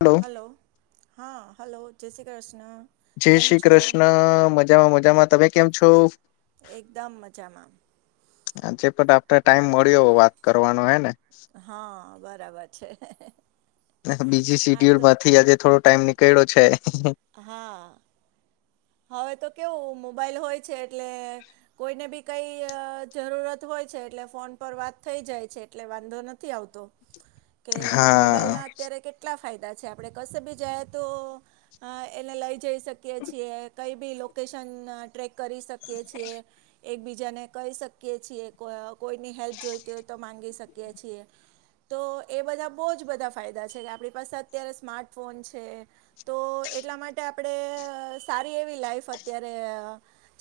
Hello hello, હા hello જય શ્રી કૃષ્ણ. જય કેમ શ્રી છો કૃષ્ણ, મજામાં મજામાં, તમે કેમ છો? એકદમ મજામાં. આજે પણ આપણે ટાઈમ મળ્યો વાત કરવાનો હે ને? હા, બરાબર છે. બીજી હા સીડ્યુલ તો માંથી આજે થોડો ટાઈમ નીકળ્યો છે. હા, હવે તો કેવું મોબાઈલ હોય છે એટલે કોઈને બી કઈ અ જરૂરત હોય છે એટલે ફોન પર વાત થઈ જાય છે એટલે વાંધો નથી આવતો. કે મોબાઈલ હા ના અત્યારે કેટલા ફાયદા છે આપડે કશે બી જાય તો અ એને લઈ જઈ શકીએ છીએ, કઈ બી લોકેશન ટ્રેક કરી શકીએ છીએ એકબીજાને કહી શકીએ છીએ, કો કોઈની હેલ્પ જોઈતી હોય તો માંગી શકીએ છીએ. તો એ બધા બહુ જ બધા ફાયદા છે કે આપણી પાસે અત્યારે સ્માર્ટફોન છે તો એટલા માટે આપણે સારી એવી લાઈફ અત્યારે અ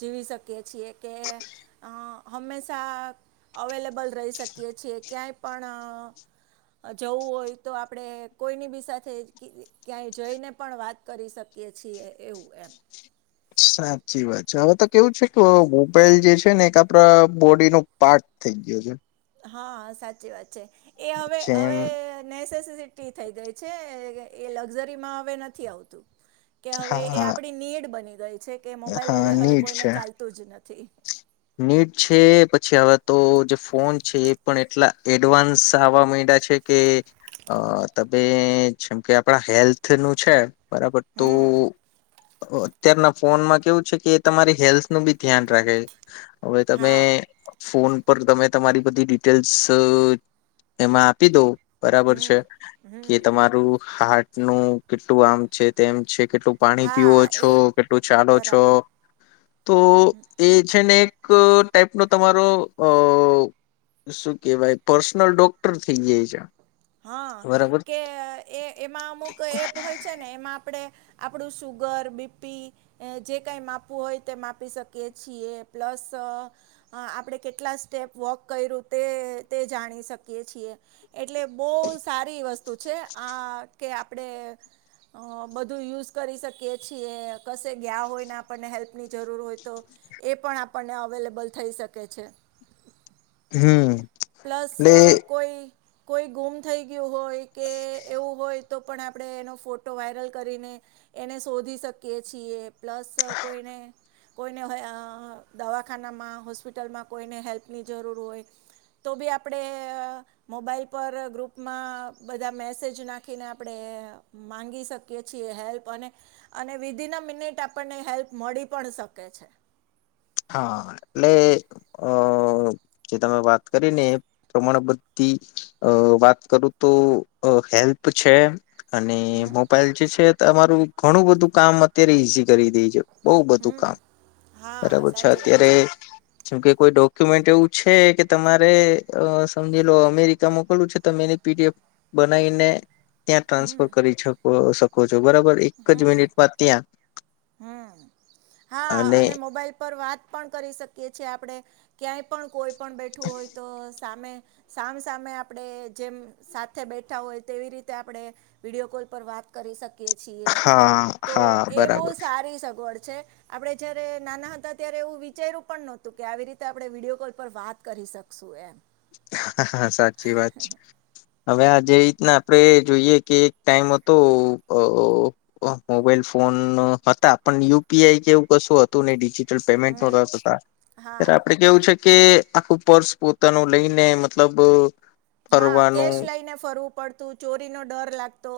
જીવી શકીએ છીએ કે અ હમેશા અવેલેબલ રહી શકીએ છીએ, ક્યાંય પણ જવું હોય તો આપડે કોઈની બી સાથે ક્યાંય જઈને પણ વાત કરી શકીએ છીએ એવું એમ. સાચી વાત છે, હવે તો કેવું છે કે મોબાઈલ જે છે ને એક આપડા બોડી નુ પાર્ટ થઈ ગયો છે. હા સાચી વાત છે. એ હવે જેમ હવે મેસે સિટી થઈ ગઈ છે. એ લક્ઝરીમાં હવે નથી આવતું. કે હવે એ હા આપડી નીડ બની ગઈ છે કે મોબાઈલ હા વગર હવે નીટ કોઈને છે ચાલતું જ નથી. નીટ છે પછી હવે તો જે ફોન છે એ પણ એટલા એડવાન્સ આવા મન ડા છે કે અ તમે જેમ કે આપણા હેલ્થ નું છે બરાબર તો હમ અત્યારના ફોનમાં કેવું છે કે એ તમારી હેલ્થનું બી ધ્યાન રાખે છે. હવે તમે હા ફોન ઉપર તમે તમારી બધી ડિટેલ્સ એમાં આપી દો બરાબર છે કે તમારું હાર્ટ નું કેટલું આમ છે તેમ છે કેટલું પાણી પીવો હા છો એ કેટલું ચાલો છો બરાબર તો એ છેને એક ટાઈપનો તમારો અ શું કેવાય પર્સનલ ડોક્ટર થઇ જાય છે હા બરાબર કે એ એમાં અમુક એપ હોય છે ને એમાં આપણે આપણું સુુગર બીપી જે કાંઈ માપવું હોય તે માપી શકીએ છીએ પ્લસ આપણે કેટલા સ્ટેપ વોક કર્યું તે તે જાણી શકીએ છીએ એટલે બહ સારી વસ્તુ છે આ કે આપડે અ બધું યુઝ કરી શકીએ છીએ કશે ગયા હોય ને આપણને હેલ્પની જરૂર હોય તો એ પણ આપણને અવેલેબલ થઈ શકે છે હમ પ્લસ એટલે કોઈ કોઈ ગુમ થ ગયું હોય કે એવું હોય તો પણ આપણે એનો ફોટો વાયરલ કરીને એને શોધી શકીએ છીએ પ્લસ કોઈને કોઈને દવાખાનામાં હોસ્પિટલમાં કોઈને હેલ્પની જરૂર હોય તો બી આપડે મોબાઈલ ગ્રુપમાં બધા મેસેજ નાખીને આપણે મામાંગી શકીએ છીએ હેલ્પ વિઘી ન અ મિનિટ આપણને હેલ્પ મળી પણ શકે છે હા એટલે અ જે તમે વાત કરી ને પ્રમાણે બધી વાત કરું તો હેલ્પ છે અને હમ મોબાઈલ જે છે તમારું ઘણું બધું કામ અત્યારે ઈઝી કરી દેજ બહ બધું હમ કામ હા બરાબર છે સાચી વાત અત્યારે છે જેમ કે કોઈ ડોક્યુમેન્ટ એવું છે કે તમારે અ સમજી લો અમેરિકા મોકલવું છે તમે એ પીડીએફ બનાઈને ત્યાં ટ્રાન્સફર કરી શકો શકો છો બરાબર એક જ મિનિટમાં ત્યાં હમ્મ હા અને મોબાઈલ પર વાત પણ કરી શકીએ છીએ આપડણે ક્યાંય પણ કોઈ પણ બેઠું હોય તો સામે સામ સામે આપડે જેમ સાથે બેઠા હોય તેવી રીતે આપે વિડીયો કોલ પર વાત કરી શક હા હા બહુ બરાબર છે સારી સગવડ છે આપણે જયારે નાના હતા ત્યારે એવું વિચારું પણ નોતું કે આવી રીતે આપણે વિડીયો કોલ પર વાત કરી શકશું એમ હ સાચી વાત છે હવે આ જે રીતના આપણેે જોઈએ કે એક ટાઈમ હતો અ મોબાઈલ ફોન હતા પણ યુપીઆઈ કેવું કશું હતું ડીગી ટલ પેમેન્ટ હમ [unintelligible] હા આપે કેવું છે કે આખું પર્સ પોતાનું લઈને મતલબ હા ફરવાનું કેશ લઈને ફરવું પડતું ચોરીનો ડર લાગતો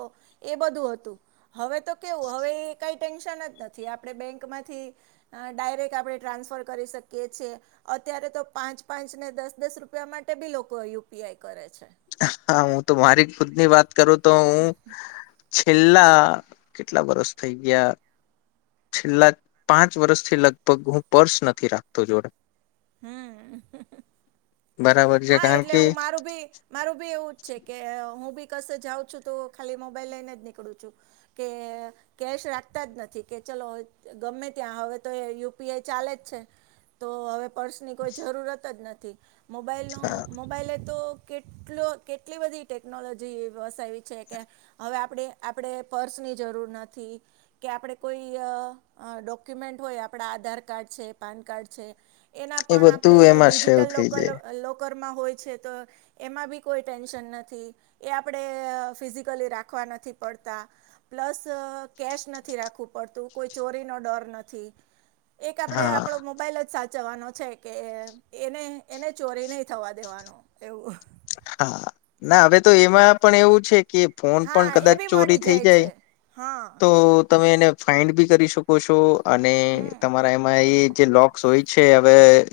એ બધું હતું હવે તો કેવું હવે એ કઈ ટેન્શન જ નથી આપણે બેંકમાંથી અ ડાયરેક્ટ આપણે ટ્રાન્સફર કરી શકીએ છે અત અત્યારે તો પાંચ પાંચ ને દસ દસ રૂપિયા માટે બી લોકો યુપીઆઈ કરે છે હા હું તો મારી ખુદ ની વાત કરું તો હું છેલ્લા કેટલા વરસ થઈ ગયા છેલ્લા પાંચ વર્ષથી લગભગ હું પર્સ નથી રાખતો જોડે હમ્મ બરાબર છે હા કારણ એટલે કે હું મારું બી મારું બી એવું જ છે કે હું બી કસે જાઉં છું તો ખાલી મોબાઈલ લઈને જ નીકળું છું કે કેશ રાખતા જ નથી કે ચાલ ગમે ત્યાં હવે તો એ યુપીઆઈ ચાલે જ છે તો હવે પર્સની કોઈ જરૂરત જ નથી મોબાઈલનો મોબાઈલે તો કેટલો કેટલી બધી ટેકનોલોજી વસાવી છે કે હવે આપ આપણે પર્સની જરૂર નથી કે આપડે કોઈ અ અ ડોક્યુમેન્ટ હોય આપડે આધાર કાર્ડ છે પાન કાર્ડ છે એના એ પણ બધું આપણે એમાં સેવ ડિજિટલ થઈ લોકલ જાય હોય છે તો એમાં બી કોઈ ટેન્શ નથી એ આપણે ફિઝિકલી રાખ નથી પડતા પ્લસ કેશ નથી રાખવું પડતું કોઈ ચોરીનો ડર નથી એક આપડે હા આપડો મોબાઈલ જ સાચવવાનો છે કે એને એને જ ચોરી નહી થવા દેવાનું એવું હા ના હવે તો એમાં પણ એવું છે કે ફોન પણ હા એ કદાચ બી ચોરી મળી થઈ જાય છે હા તો તમે એને ફાાઈન્ડ બી કરી શકો છો અને હમ તમારા એમાં એ જે લોક્સ હોય છે હવે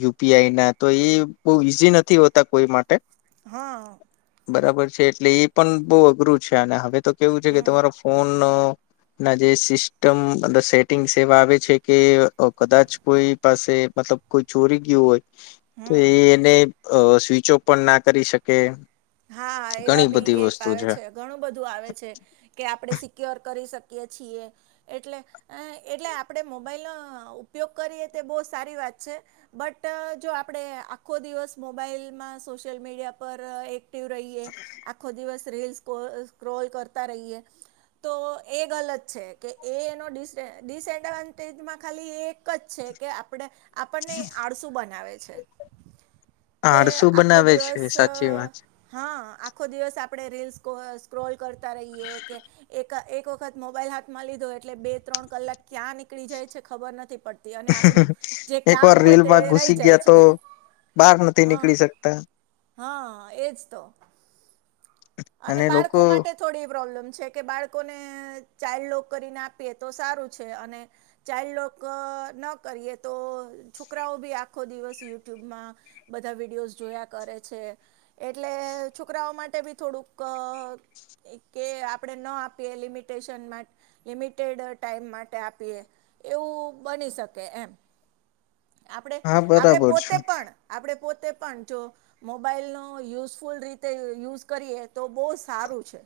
યુપીઆઈ ના તો એ બહ ઈઝી નથી હોતા કોઈ માટે હા બરાબર છે એટલે એ પણ બહ અઘરું છે અને હવે તો કેવું છે કે હમ તમારો ફોન ના જે સિસ્ટમ સેટિંગ્સ એવા આવે છે કે કદાચ કોઈ પાસે મતલબ કોઈ ચોરી ગયું હોય તો હમ એ એને સ્વિચ ઓફ પણ ના કરી શકે હા એવા ઘણી બી બધી એપ વસ્તુ આવે છે ઘણું બધું આવે છે કે આપડે સિક્યોર કરી શકીએ છીએ એટલે એટલે આપણે મોબાઈલનોો ઉપયોગ કરીએ તો બહુ સારી વાત બટ જો આપણે આખો દિવસ મોબાઈલમાં સોશિયલ મીડિયા પર એક એક રહીએ આખો દિવસ રીલ સ્ક્રોલ કરતા રહીએ તો એ ગલત છે કે એનો ડિસ ડિસએડવાન્ટેજમાં ખાલી એ એક જ છે કે આપણે આપણને આળસુ બનાવે છે કે આળસું આખો બનાવે દિવસ છે સાચી વાત હા આખો દિવસ આપણેે રીલસ સ્ક્રોલ કરતા રહીએ કે એક એક વખત મોબાઈલ હાથમાં લીધો એટલે બે ત્રણ કલાકનો ક્યાં નીકળી જાય છે, ખબર નથી પડતી અને આપડું જે એક વાર કામ હોય તે રીલમાં ઘુસી રહી જાય ગયા છે. તો બહાર નથી હા નીકળી શકતા હા એજ તો અને બાળકો માટે થોડી પ્રોબ્લેમ છે, કે બાળકોને ચાઇલ્ડ લોક કરીને આપીએ તો સારું છે, અને ચાઇલ્ડ લોક ન કરીએ તો છોકરાઓ બી આખો દિવસ યુટ્યુબમાં બધા વિડીયોઝ જોયા કરે છે, એટલે છોકરાઓ માટે બી થોડુંક કે આપણે ન આપીએ લિમિટેશન લિમિટેડ ટાઈમ માટે આપીએ. એવું બની શકે એમ આપણે હા આપણેે બરાબર છે પોતે પણ આપણે પોતે પણ જો મોબાઈલ ન યુઝફુલ રીતે યુઝ કરીએ, તો બહુ સારું છે.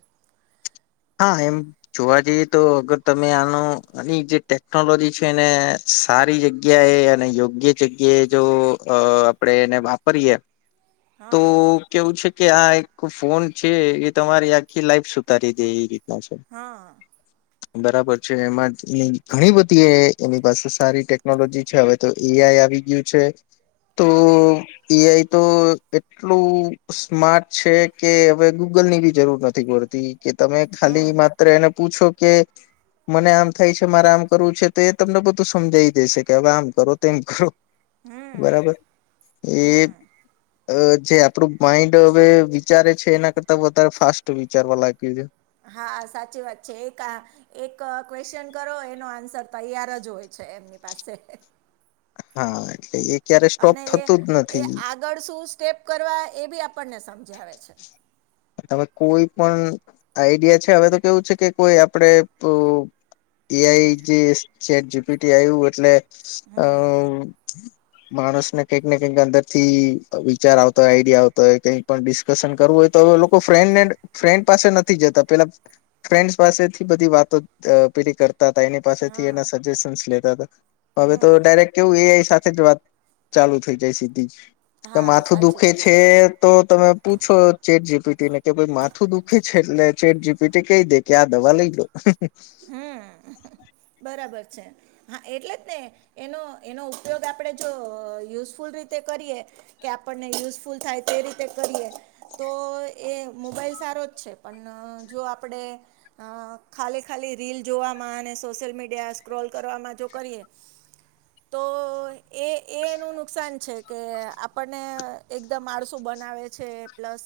હા એમ જોવા જઈએ, તો અગર તમે આનો આની જે ટેકનોલોજી છે એને સારી જગ્યા એ અને યોગ્ય જગ્યાએ જો આપણેે એને વાપરીએ, તો હા કેવું છે કે આ એક ફોન છે એ તમારી આખી લાઈફ સુધારી છે. હા. બરાબર છે એમાં ઘણી બધી એ એની પાસે સારી ટેકનોલોજી છે, હવે તો એ આઈ આવી ગયું છે. તો હા એઆઈ તો એટલું સ્માર્ટ છે કે હવે ગૂગલ ની બી જરૂર નથી પડતી. કે તમે હમ ખાલી માત્ર એને પૂછો કે, મને આમ થાય છે મારે આમ કરવું છે તો એ તમને બધું સમજાઈ દેશે કે હવે આમ કરો તેમ કરો. બરાબર એ અ જે આપડું માઈન્ડ હવે વિચારે છે, એના કરતા વધારે ફાસ્ટ વિચારવા લાગ્યું છે. હા, સાચી વાત છે એક આ એક ક્વેશ્ચન કરો એનો આન્સર તૈયાર જ હોય છે. એમની પાસે હા એટલે એક અને એ એ આગળ શું સ્ટેપ કરવા એ બી આપણને સમ ઉજ આવે છે. તવે કોઈ પણ આઈડિયા છે, હવે તો કેવું છે કે કોઈ આપડે એઆઈ જે છે, ચેટ જીપીટી આવું એટલે અ [inaudible] માણસ ને કંઈક ને કંઈક અંદર થી વિચાર આવતો હોય આઈડિયા આવતો હોય કઈક પણ ડિસ્કશન કરવું હોય તો લોકો ફ્રેન્ડને ફ્રેન્ડ પાસે નથી જતા પેલા ફ્રેન્ડસ પાસેથી બધી વાતો પેલી કર તા તા એની પાસેથી હા સજેશન્સ લેતા હતા હવે તો હમ ડાયરેક કેવું એ આઈ સાથે જ વાત ચાલુ થઈ જાય સીધી જ. કે હા માથું સાચી દુખે વાત છે તો તમે પૂછો ચેટ જીપીટી ને કે ભાઈ માથું દુઃખી છે, એટલે ચેટ જીપીટી કહી દે કે આ દવા લઈ લો હમ બરાબર છે હા એટલે જ ને એનો એનો ઉપયોગ આપડે જો યુઝફુ લ રીતે કરીએ કે આપને યુઝફુલ થાય તે રીતે કરીએ તો એ મોબાઈલ સારો જ છે, પણ જો આપડે અ ખાલી ખાલી રીલ જોવામાં અને સોશિયલ મીડિયા સ્ક્રોલ કરવામાં જો કરીએ તો. એ એ એનું નુકસાન [inaudible] છે કે આપણને એકદમ આળસુ બનાવે છે, પ્લસ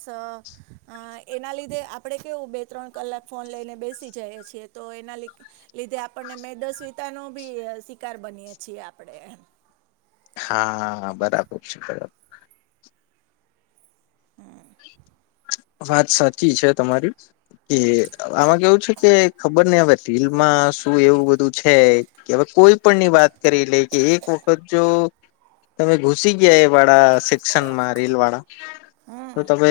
અ એના લીધે આપડે કેવું બે ત્રણ કલાક ફોન લઈને બેસી જઈએ છીએ તો એના લીધે આપણને મેદસ્વિતા નો ભી શિકાર બનીયએ છીએ આપણે [inaudible] હા બરાબર છે, બરાબર વાત સાચી છે, તમારી કે આમાં કેવું છે, કે ખબર નઈ હવે રિલમાં શું એવું બધું છે કે કોઈ પણ ની વાત કરી લે કે એક વખત જો તમે ઘુસી ગયા એ વાળા સેક્શનમાં રીલ વાળા તો હમ તમે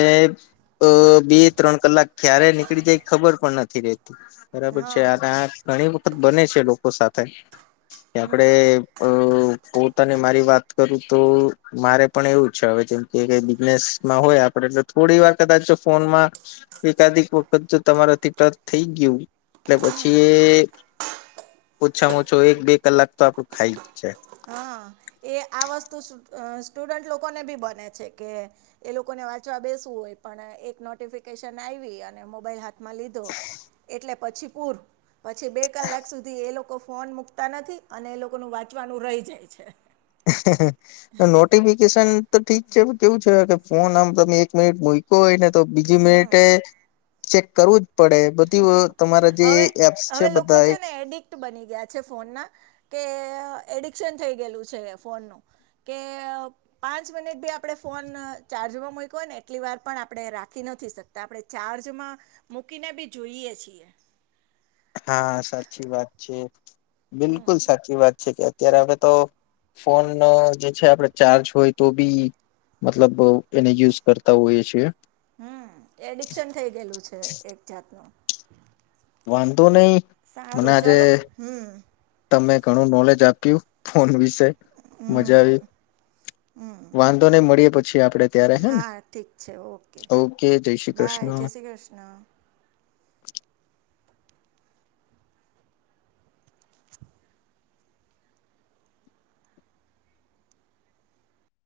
અ બે ત્રણ કલાક ક્યારે નીકળી જાય ખબર પણ નથી રતી. બરાબર છે હા અને આ ઘણી વખત બને છે, લોકો સાથે ત આપડે હમ અ બ તો ને મારી વાત કરું તો મારે પણ એવું છે, હવે જેમ કે બિઝનેસમાં હોય આપડેટલે થોડી વાર કદાચ ફોનમાં એકાદીક વખત તમારાથી ટચ થઈ ગયું એટલે પછી ઓછામાં ઓછો એક બે કલાક તો આપડું ખાઈ જ છે. હા એ આ વસ્તુ સુ અ સ્ટુડન્ટ લોકોને ભી બને છે, કે એ લોકો ને વાંચવા બેસવું પણ એક નોટિફિકેશન આવી અને મોબાઈલ હા થ માં લીધો એટલે પછી પૂરુ પછી બે કલાક સુધી એ લોકો ફોન મુકતા નથી અને એ લોકોનું વાંચવાનું રહી જાય છે. નોટિફિકેશન તો ઠીક છે, કેવું છે કે ફોન આમ તમે એક મિનિટ મૂકો હોય ને તો બીજી હમ મિનિટે ચેક કરવું પડે બધી તમારા જે હવે એપ્સ છે, હવે લોકો બધા એક ને તે એડિક્શન થઈ ગયેલું છે, ફોનનું કે પાંચ મિનિટ બી આપણે ફોન ચાર ને એટ વાર આપણે રાખી નથી શકતા આપણે ચાર્જમાં મૂકીને બી જોઈએ છીએ. હા સાચી વાત છે, બિલકુલ સાચી વાત છે કે તયારે આપડ તો ફોન જે છે, આપડે ચાર્જ હોય તો બી મતલબ એને યુઝ કરતા હોઈએ છીએ હમ એડિક્શન થઇ ગયેલું છે એક જાતનું. વાંધો નહી. મને સારું આજે ચાલો હમ. તમે ઘણું નોલેજ આપ્યું ફોન વિશે મજા આવી. વાંધો નય મળીએ પછી આપડે ત્યારે હને. હા ઠીક ઓકે બાય જય શ્રી કૃષ્ણ. [inaudible]